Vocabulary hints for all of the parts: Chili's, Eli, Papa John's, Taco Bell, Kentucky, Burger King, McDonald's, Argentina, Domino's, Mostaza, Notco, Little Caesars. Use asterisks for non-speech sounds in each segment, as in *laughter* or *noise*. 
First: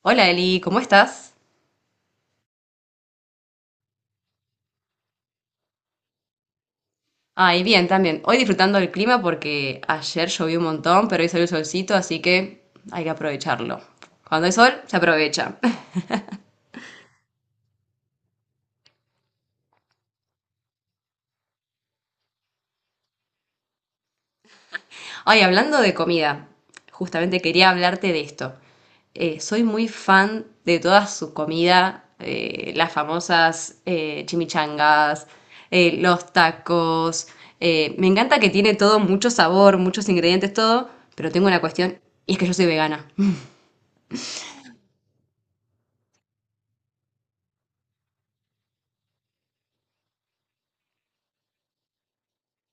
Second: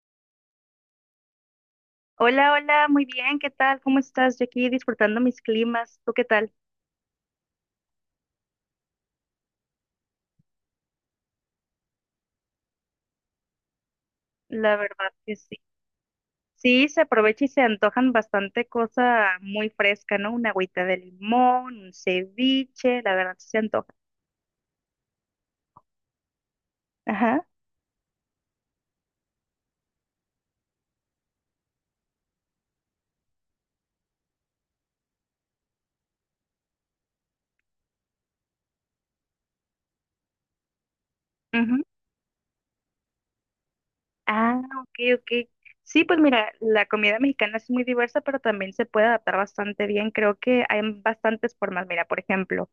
Hola Eli, ¿cómo estás? Hola, hola, muy bien, ¿qué tal? ¿Cómo estás? Yo aquí disfrutando mis climas, ¿tú qué tal? Ay, bien, también. Hoy disfrutando del clima porque ayer llovió un montón, pero hoy salió el solcito, así que hay que aprovecharlo. Cuando hay sol, La se verdad que sí. aprovecha. *laughs* Sí, se aprovecha y se antojan bastante cosa muy fresca, ¿no? Una agüita de limón, un ceviche, la verdad sí se antoja. Ay, hablando de comida, justamente Ajá. quería hablarte de esto. Soy muy fan de toda su comida, las famosas chimichangas, los tacos. Me encanta que tiene todo mucho sabor, muchos ingredientes, todo, pero tengo una cuestión, y es que yo soy vegana. *laughs* Ah, ok, ok. Sí, pues mira, la comida mexicana es muy diversa, pero también se puede adaptar bastante bien. Creo que hay bastantes formas. Mira, por ejemplo,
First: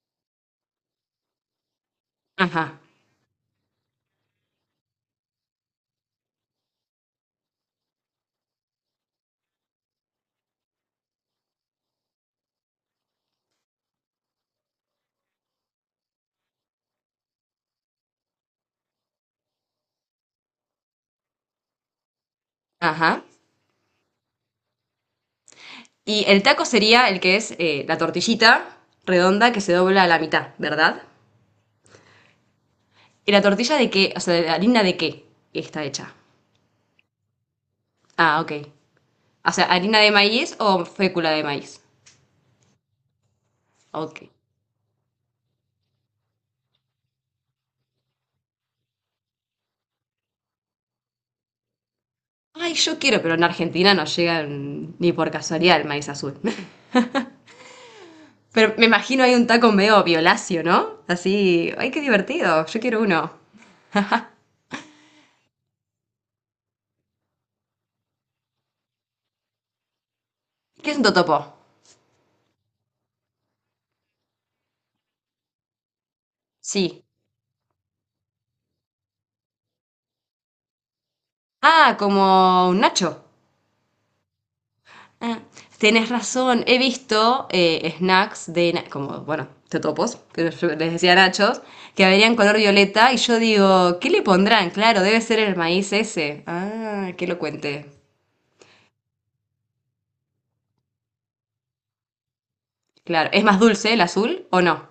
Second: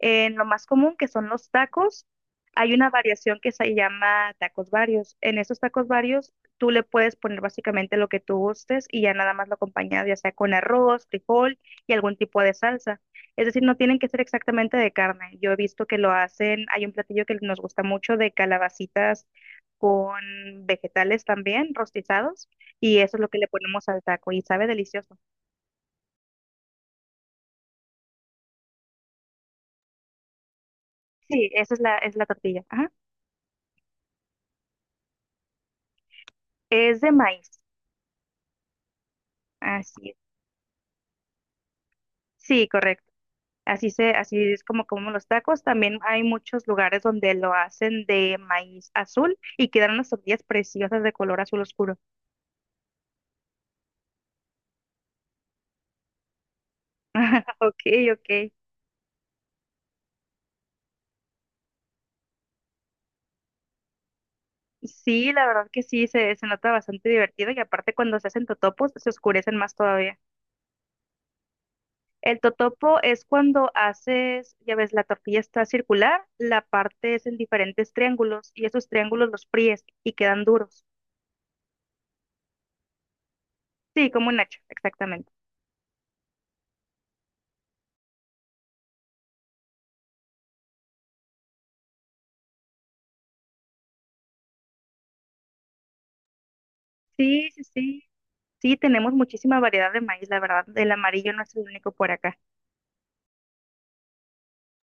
en lo más común que son los tacos, Ajá, hay una variación que se llama tacos varios. En esos tacos varios, tú le puedes poner básicamente lo que tú gustes y ya nada más lo acompañas, ya sea con arroz, frijol y algún tipo de salsa. Es decir, no tienen que ser exactamente de carne. Yo he visto que lo hacen, hay un platillo que nos gusta mucho de calabacitas con vegetales también rostizados y eso es ajá. lo que le ponemos al taco y sabe delicioso. Y el taco sería el que es la tortillita redonda que se dobla a la mitad, ¿verdad? Sí, esa es la tortilla. Ajá. ¿Y la tortilla de qué? O sea, ¿de harina de qué está hecha? Es de maíz. Ah, ok. O sea, ¿harina Así de es. maíz o fécula de maíz? Sí, correcto. Así se, Ok. así es como comemos los tacos. También hay muchos lugares donde lo hacen de maíz azul y quedan unas tortillas preciosas de color azul oscuro. Ay, yo quiero, pero en Argentina no llega ni por casualidad el maíz azul. *laughs* *laughs* Ok, ok. Pero me imagino hay un taco medio violáceo, ¿no? Así, ay, qué divertido, yo quiero uno. Sí, la verdad que sí, se nota bastante divertido y aparte cuando se hacen totopos se oscurecen más todavía. ¿Qué es un totopo? El totopo es cuando haces, ya ves, la tortilla está circular, la Sí. parte es en diferentes triángulos y esos triángulos los fríes y quedan duros. Ah, como un nacho. Sí, como un nacho, exactamente. Ah, tienes razón, he visto snacks de, como, bueno, totopos, que yo les decía nachos, que verían color violeta y yo digo, ¿qué le pondrán? Claro, debe ser el maíz ese. Ah, que lo Sí, sí, cuente. sí. Sí, tenemos muchísima variedad de maíz, la verdad. El amarillo no es el único por acá. Claro, ¿es más dulce el azul o no?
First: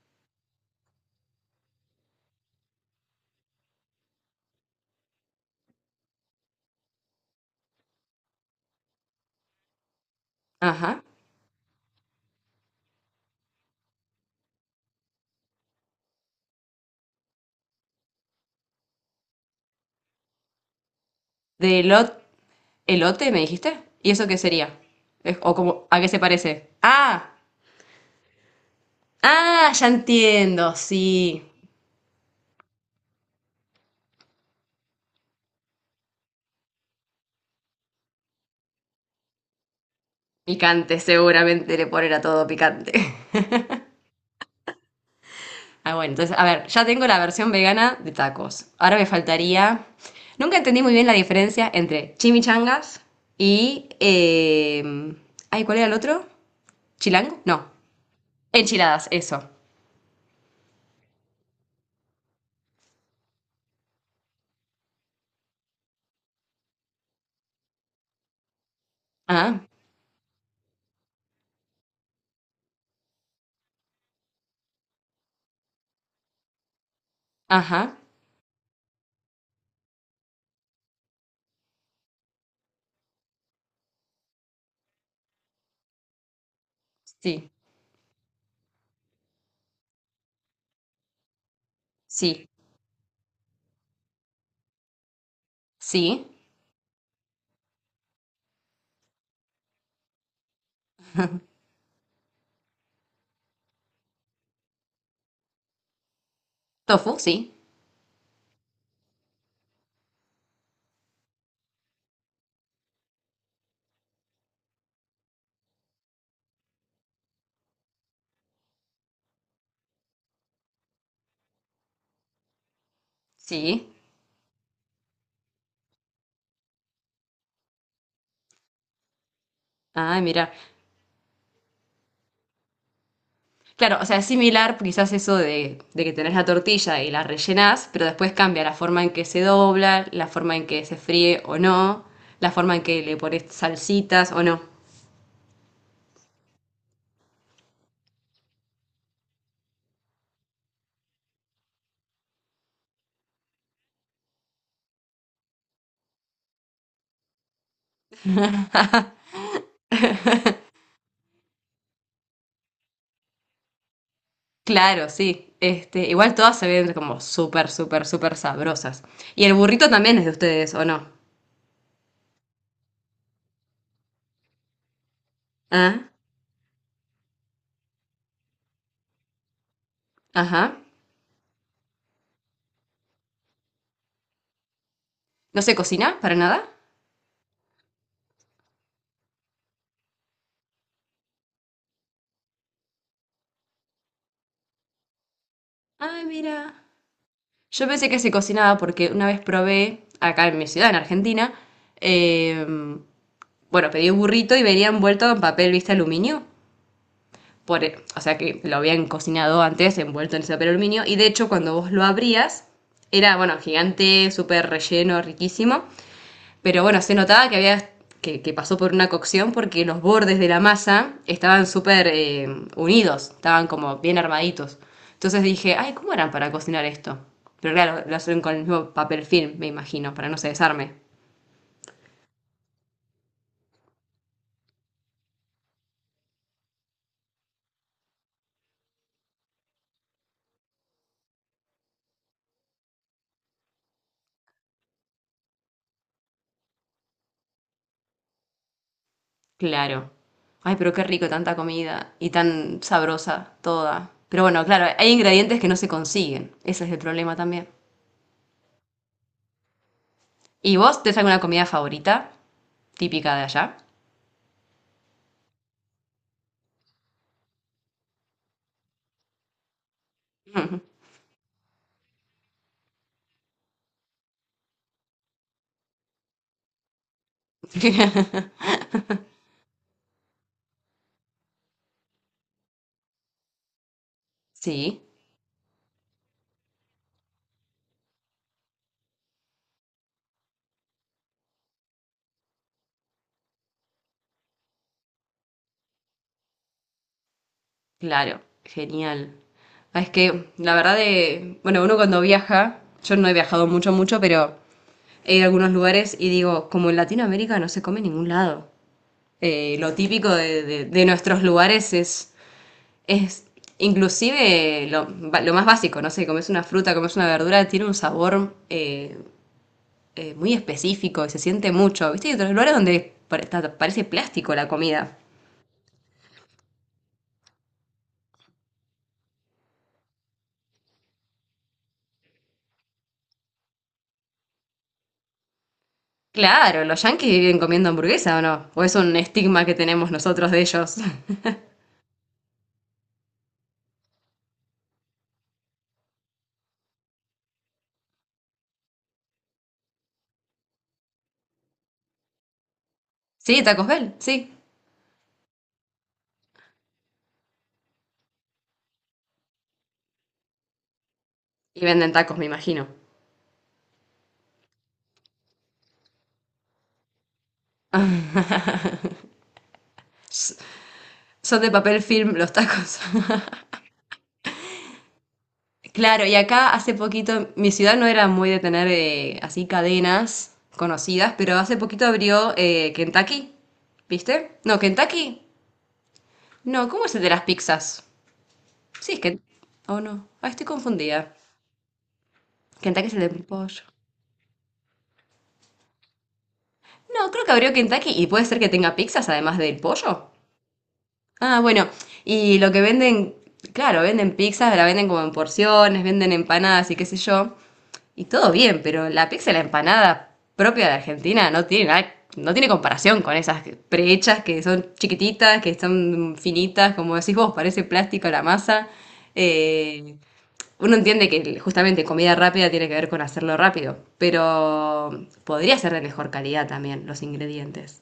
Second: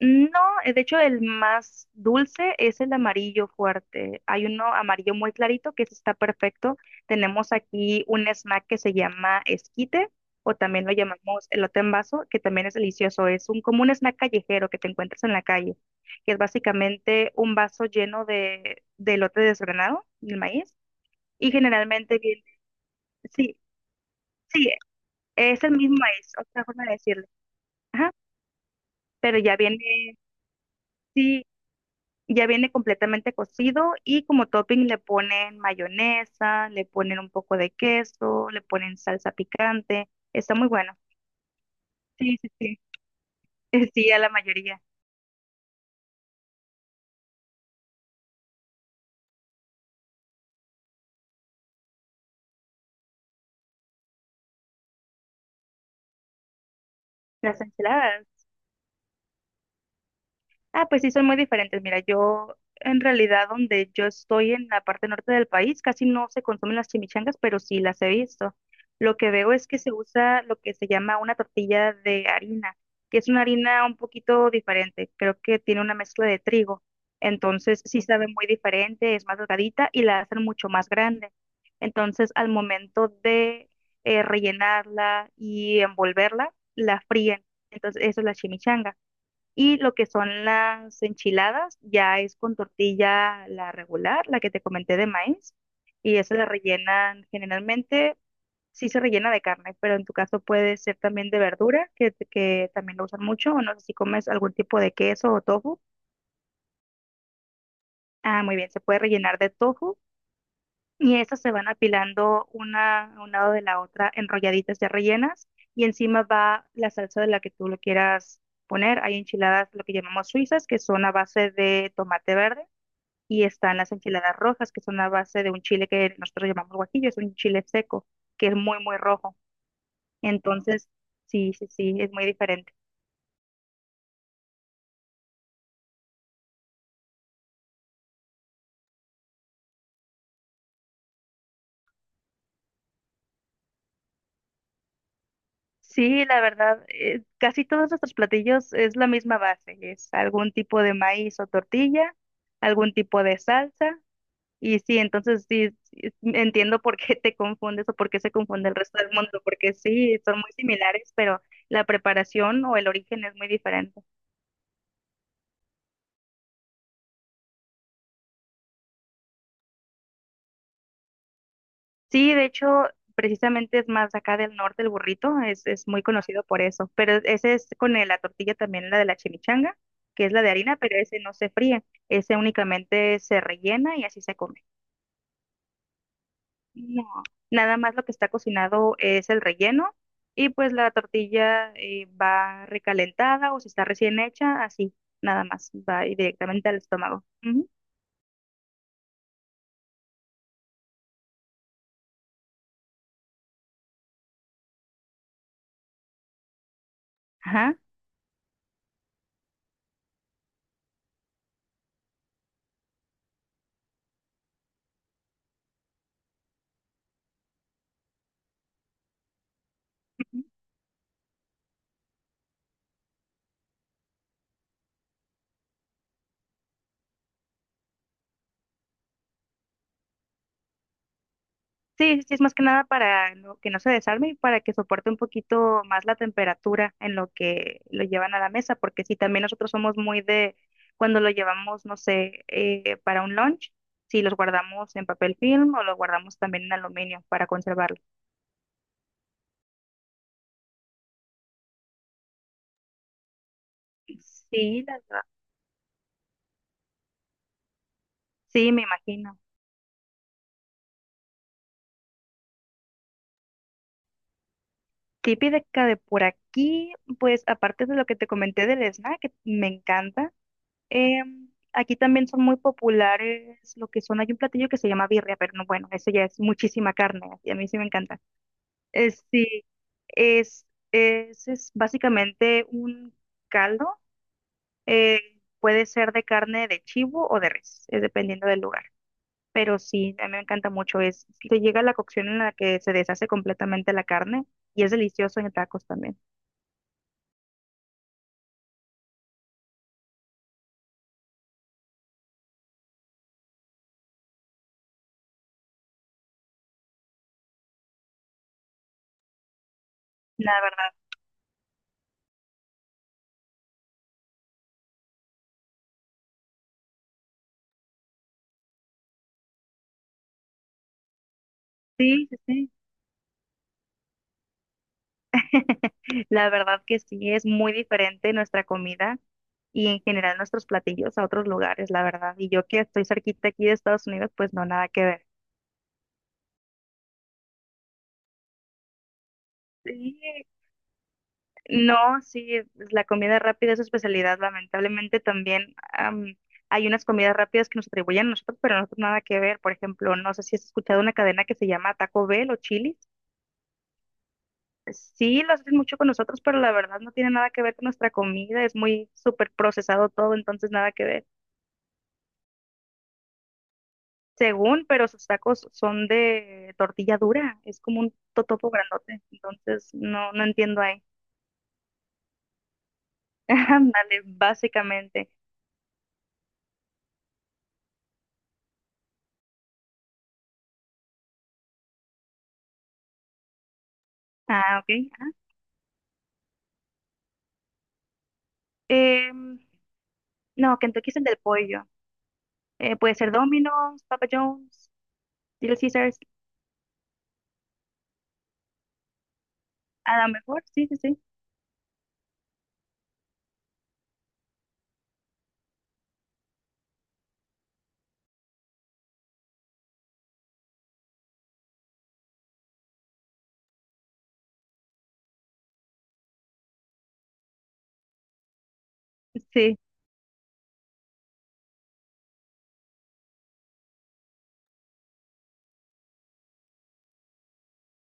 No, de hecho el más dulce es el amarillo fuerte. Hay uno amarillo muy clarito que ese está perfecto. Tenemos aquí un snack que se llama esquite o también lo Ajá. llamamos elote en vaso, que también es delicioso. Es un como un snack callejero que te encuentras en la calle, que es básicamente un vaso lleno de elote desgranado, el maíz, y ¿De elot- generalmente viene, ¿Elote me sí, dijiste? ¿Y eso qué sí, sería? ¿O es el como, mismo a qué se maíz, otra parece? forma de decirlo. Ah, Ajá, pero ya ah, viene, ya entiendo, sí. sí, ya viene completamente cocido y como topping le ponen mayonesa, le ponen un poco de queso, le ponen salsa picante. Está muy bueno. Picante, seguramente le ponen a Sí, todo sí, sí. picante. *laughs* *laughs* Sí, a la mayoría. Ah, bueno, entonces, a ver, ya tengo la versión vegana de tacos. Ahora me faltaría. Nunca entendí muy bien la diferencia entre chimichangas y ay, ¿cuál era el otro? ¿Chilango? Las No. ensaladas. Enchiladas, eso. Ah, pues sí, son muy diferentes. Mira, yo en realidad donde yo estoy en la parte norte del país, casi no se consumen las chimichangas, pero sí las he visto. Lo que veo Ah, es que se usa lo que se llama una tortilla de harina, que es una harina un poquito diferente. Creo que tiene una mezcla de trigo. Entonces ajá. sí sabe muy diferente, es más delgadita y la hacen mucho más grande. Entonces al momento de rellenarla y envolverla, la fríen. Sí, Entonces eso es la chimichanga. Y lo que son las enchiladas ya es sí, con tortilla la regular, la que te comenté de maíz, y sí. esa la rellenan generalmente, sí se rellena de carne, pero en tu caso puede ser también de verdura, que también lo usan mucho, o no sé si comes algún tipo de queso o tofu. Tofu, sí, Ah, muy bien, se puede rellenar de tofu y esas se van apilando una a un lado de la otra, enrolladitas ya rellenas, y encima va la salsa de la que tú lo quieras poner. Hay enchiladas, lo que llamamos suizas, que son a base de tomate verde y están sí. las enchiladas rojas, que son a base de un chile que nosotros llamamos guajillo, es un chile seco, que es muy, muy rojo. Ay, mira. Entonces, sí, sí, sí, es muy diferente. Claro, o sea, es similar quizás eso de que tenés la tortilla y la rellenás, pero después cambia la forma en que se dobla, la forma en que se fríe o no, la forma en que le pones salsitas o no. Sí, la verdad, casi todos nuestros platillos es la misma base, es algún tipo de maíz o tortilla, algún tipo de salsa, y sí, entonces sí, sí, entiendo por qué te confundes o por qué se confunde el resto del mundo, porque sí, son muy similares, pero la preparación o el origen es muy diferente. Claro, sí. Este, igual todas se ven como súper, súper, súper sabrosas. Y el burrito también es de ustedes, ¿o no? Sí, de hecho, precisamente es más acá del norte el burrito, es muy Ah, conocido por eso, pero ese es con la tortilla también, la de la chimichanga, que es la de harina, ajá. pero ese no se fríe, ese únicamente se rellena y así se come. ¿No se cocina para nada? No, nada más lo que está cocinado es el relleno y pues la tortilla va recalentada o si está recién hecha, así, nada más, va Ah, mira. directamente al estómago. Ujú. Yo pensé que se cocinaba porque una vez probé, acá en mi ciudad, en Argentina, eh, bueno, pedí un burrito y venía envuelto en papel, ¿viste? Aluminio. Ajá. O sea que lo habían cocinado antes, envuelto en ese papel aluminio. Y de hecho, cuando vos lo abrías, era, bueno, gigante, súper relleno, riquísimo. Pero bueno, se notaba que había. Que pasó por una cocción porque los bordes de la masa estaban súper unidos, estaban como bien armaditos. Entonces dije, ay, ¿cómo eran para cocinar esto? Pero claro, lo hacen con el mismo papel film, me imagino, para no se desarme. Sí, sí, es más que nada para que no se desarme y para que soporte un poquito más la temperatura en lo que lo llevan a la mesa, porque si también nosotros somos muy de cuando lo llevamos, no sé, para un lunch, si los guardamos en papel film o los guardamos también en aluminio para conservarlo. Claro. Ay, pero qué rico tanta comida y tan sabrosa toda. Pero bueno, Sí, claro, la hay verdad. ingredientes que no se consiguen. Ese es el problema también. Sí, me imagino. ¿Y vos tenés alguna comida favorita típica de allá? Típica de por aquí, pues aparte de lo que te comenté del snack, que me encanta, aquí también son muy populares lo que son, hay un platillo que se llama birria, pero no, bueno, eso ya es muchísima carne, y a mí sí me encanta. *laughs* Es, sí, es, es básicamente un caldo, Sí, eh, puede ser de carne de chivo o de res, es dependiendo del lugar. Pero sí, a mí me encanta mucho, es, si te llega la cocción en la que se deshace completamente la carne y es delicioso en tacos también. claro, genial. Ah, es que la verdad de, bueno, uno cuando viaja, yo no he viajado mucho, mucho, pero he ido a algunos lugares y digo, como en Latinoamérica no se come en ningún lado. Lo típico La de, verdad, de nuestros lugares es inclusive lo más básico, no sé, comes una fruta, comes una verdura, tiene un sabor muy específico y se siente mucho. sí, ¿Viste? Hay sí, otros sí. lugares donde parece plástico la comida. *laughs* La verdad que sí, es muy diferente nuestra comida y en general nuestros platillos a otros lugares, la verdad. Y yo que estoy cerquita aquí de Estados Unidos, pues no, nada que ver. Claro, los yanquis viven comiendo hamburguesa o no. O es un estigma que tenemos Sí, nosotros de ellos. *laughs* no, sí, pues, la comida rápida es su especialidad, lamentablemente también hay unas comidas rápidas que nos atribuyen a nosotros, pero a nosotros nada que ver. Por ejemplo, no sé si has escuchado una cadena que se llama Taco Bell o Chili's. Sí, tacos Bell, sí. Sí, lo hacen mucho con nosotros, pero la verdad no tiene nada que ver con nuestra comida, es muy súper procesado todo, entonces nada que ver. Y venden tacos, me imagino. Según, pero sus tacos son de tortilla dura, es como un *laughs* totopo grandote, entonces no, no entiendo ahí. Son de papel film los tacos. *laughs* *laughs* Ándale, básicamente. Claro, y acá hace poquito, mi ciudad no era muy de tener así cadenas conocidas, pero hace poquito abrió Kentucky, ¿viste? Ah, No, ok. Ah. Kentucky. No, ¿cómo es el de las pizzas? Sí, es que... Em, Oh, no. Ay, estoy no, Kentucky es el confundida. del pollo. Kentucky es Puede el de ser pollo. Domino's, Papa John's, Little Caesars, No, creo que abrió Kentucky y puede ser que tenga pizzas además del a pollo. lo mejor, sí, sí, sí. Ah, bueno. Y lo que venden, claro, venden pizzas, la venden como en porciones, venden empanadas y qué sé yo. Y todo bien, pero la pizza y la empanada propia de Argentina no tiene comparación con esas prehechas que son chiquititas, que son finitas, como decís vos, parece plástico la masa. Sí, Eh, Uno entiende que justamente comida rápida tiene que ver con hacerlo rápido, pero podría ser de mejor calidad también los ingredientes.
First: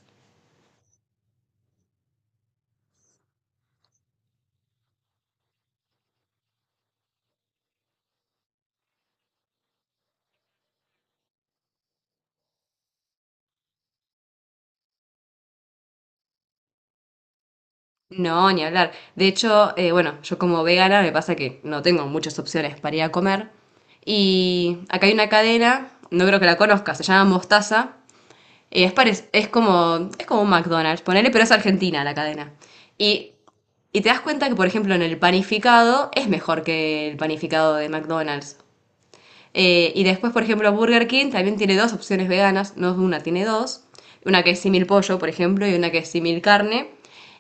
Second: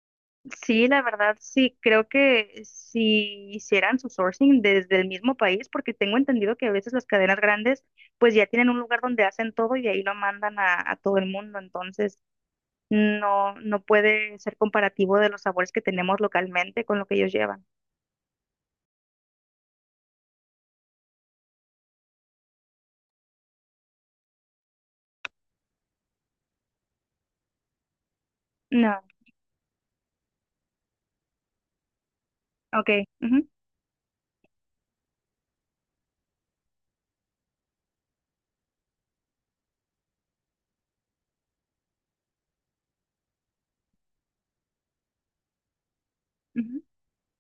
sí, la verdad, sí, creo que si hicieran su sourcing desde el mismo país, porque tengo entendido que a veces las cadenas grandes pues ya tienen un lugar donde hacen todo y ahí lo mandan a todo el mundo, entonces no, no puede ser comparativo de los sabores que tenemos localmente con lo que ellos llevan. No, ni hablar. De hecho, bueno, yo como vegana me pasa que no tengo muchas opciones para ir a comer. Y acá hay una cadena, no creo que la conozcas, se llama Mostaza, No, es como un McDonald's, ponele, pero es argentina la cadena. ok. Y, Ujú, y te das cuenta que, por ejemplo, en el panificado es mejor que el panificado de McDonald's. Y después, por ejemplo, Burger King también tiene dos opciones veganas, no es una, tiene dos. Una que es simil pollo, por ejemplo, y una que es simil ujú. carne.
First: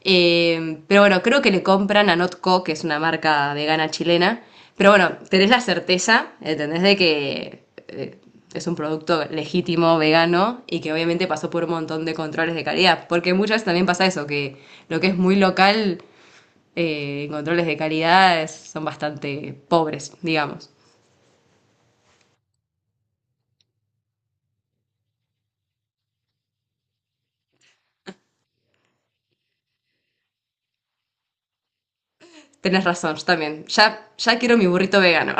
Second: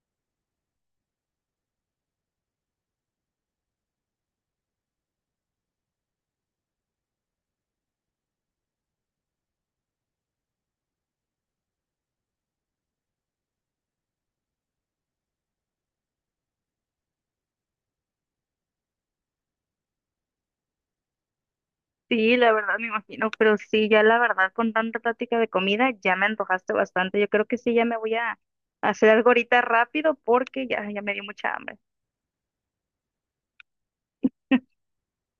Pero bueno, creo que le compran a Notco, que es una marca vegana chilena. Pero bueno, tenés la certeza, ¿entendés? De que es un producto legítimo, vegano, y que obviamente pasó por un montón de controles de calidad. Porque muchas veces también pasa eso, que lo que es muy local, controles de calidad es- son bastante pobres, digamos. Sí, la verdad me imagino, pero sí, ya la verdad con tanta plática de comida ya me antojaste bastante. Yo creo que sí, ya me voy a hacer algo ahorita rápido porque ya, ya me dio mucha hambre. Tenés razón, yo también. Ya, ya quiero mi burrito vegano.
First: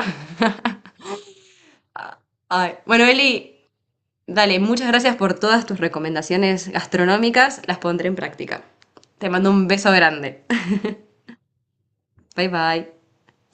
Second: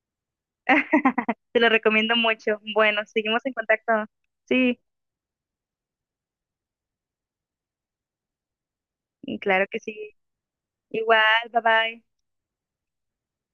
Te lo recomiendo mucho. Ay, Bueno, bueno, seguimos en Eli, contacto. dale, Sí, muchas gracias por todas tus recomendaciones gastronómicas. Las pondré en práctica. Te mando claro un que beso sí. grande. Igual, bye bye. Bye bye.